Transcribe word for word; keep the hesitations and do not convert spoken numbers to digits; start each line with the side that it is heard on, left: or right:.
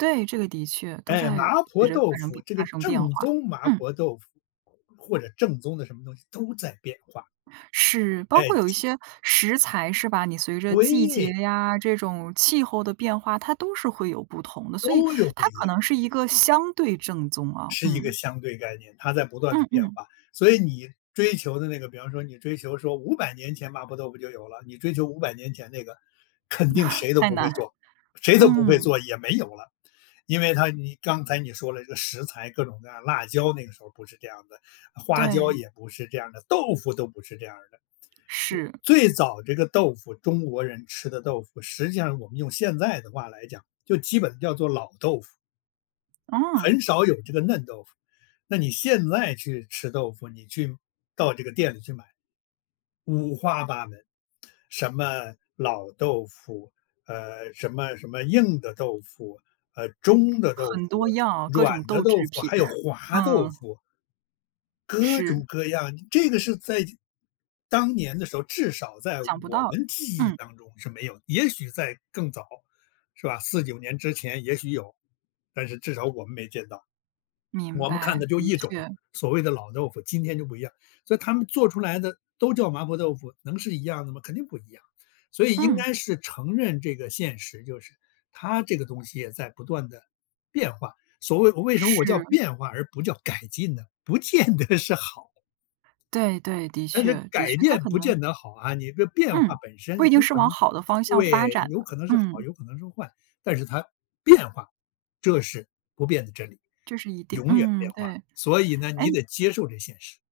right: 对，这个的确。都
left: 哎，麻
right: 在随
left: 婆
right: 着
left: 豆
right: 发生
left: 腐
right: 变
left: 这
right: 发
left: 个
right: 生变
left: 正
right: 化。
left: 宗麻
right: 嗯。
left: 婆豆腐，或者正宗的什么东西都在变化。
right: 是，包
left: 哎，
right: 括有一
left: 就
right: 些食材，是吧，你随着季节
left: 对。
right: 呀，这种气候的变化，它都是会有不同的，所以
left: 都有不
right: 它
left: 一
right: 可
left: 样。
right: 能是一个相对正宗啊，
left: 是一个
right: 嗯。
left: 相对概念，它在不断地
right: 嗯
left: 变
right: 嗯。
left: 化。所以你追求的那个，比方说你追求说五百年前麻婆豆腐就有了，你追求五百年前那个，肯定 谁都
right: 太
left: 不会
right: 难，
left: 做，谁都不会
right: 嗯。
left: 做，也没有了。因为它你刚才你说了一个食材，各种各样辣椒，那个时候不是这样儿的，花椒
right: 对。
left: 也不是这样儿的，豆腐都不是这样儿的。我
right: 是。
left: 最早这个豆腐，中国人吃的豆腐，实际上我们用现在的话来讲，就基本叫做老豆腐。
right: 哦。
left: 很少有这个嫩豆腐，那你现在去吃豆腐，你去到这个店里去买。五花八门，什么老豆腐，呃，什么什么硬的豆腐，呃，中的豆
right: 很
left: 腐，
right: 多样，各
left: 软
right: 种
left: 的
right: 豆
left: 豆
right: 制
left: 腐，
right: 品，
left: 还有 滑豆
right: 嗯。
left: 腐。各
right: 是。
left: 种各样，这个是在当年的时候，至少在
right: 想不
left: 我
right: 到，
left: 们记忆
right: 嗯。
left: 当中是没有。也许在更早，是吧，四九年之前也许有，但是至少我们没见到。
right: 明
left: 我们看
right: 白，
left: 的就
right: 的
left: 一种
right: 确。
left: 所谓的老豆腐，今天就不一样，所以他们做出来的都叫麻婆豆腐，能是一样的吗？肯定不一样，所以应
right: 嗯。
left: 该是承认这个现实，就是它这个东西也在不断地变化。所谓我为什么我叫
right: 是。
left: 变化而不叫改进呢？不见得是好。
right: 对，对，的
left: 但
right: 确，
left: 是
right: 的
left: 改
right: 确，他
left: 变
right: 可
left: 不
right: 能
left: 见得好啊，你的变化
right: 嗯，
left: 本
right: 不
left: 身
right: 一定
left: 有
right: 是
left: 可
right: 往
left: 能
right: 好的方向发
left: 对，
right: 展
left: 有
right: 的，
left: 可能是好，
right: 嗯。
left: 有可能是坏。但是它变化，这是不变的真理，
right: 这是一定，
left: 永远
right: 嗯，
left: 变化，
right: 对。
left: 所以呢
right: 诶
left: 你得接受这现实。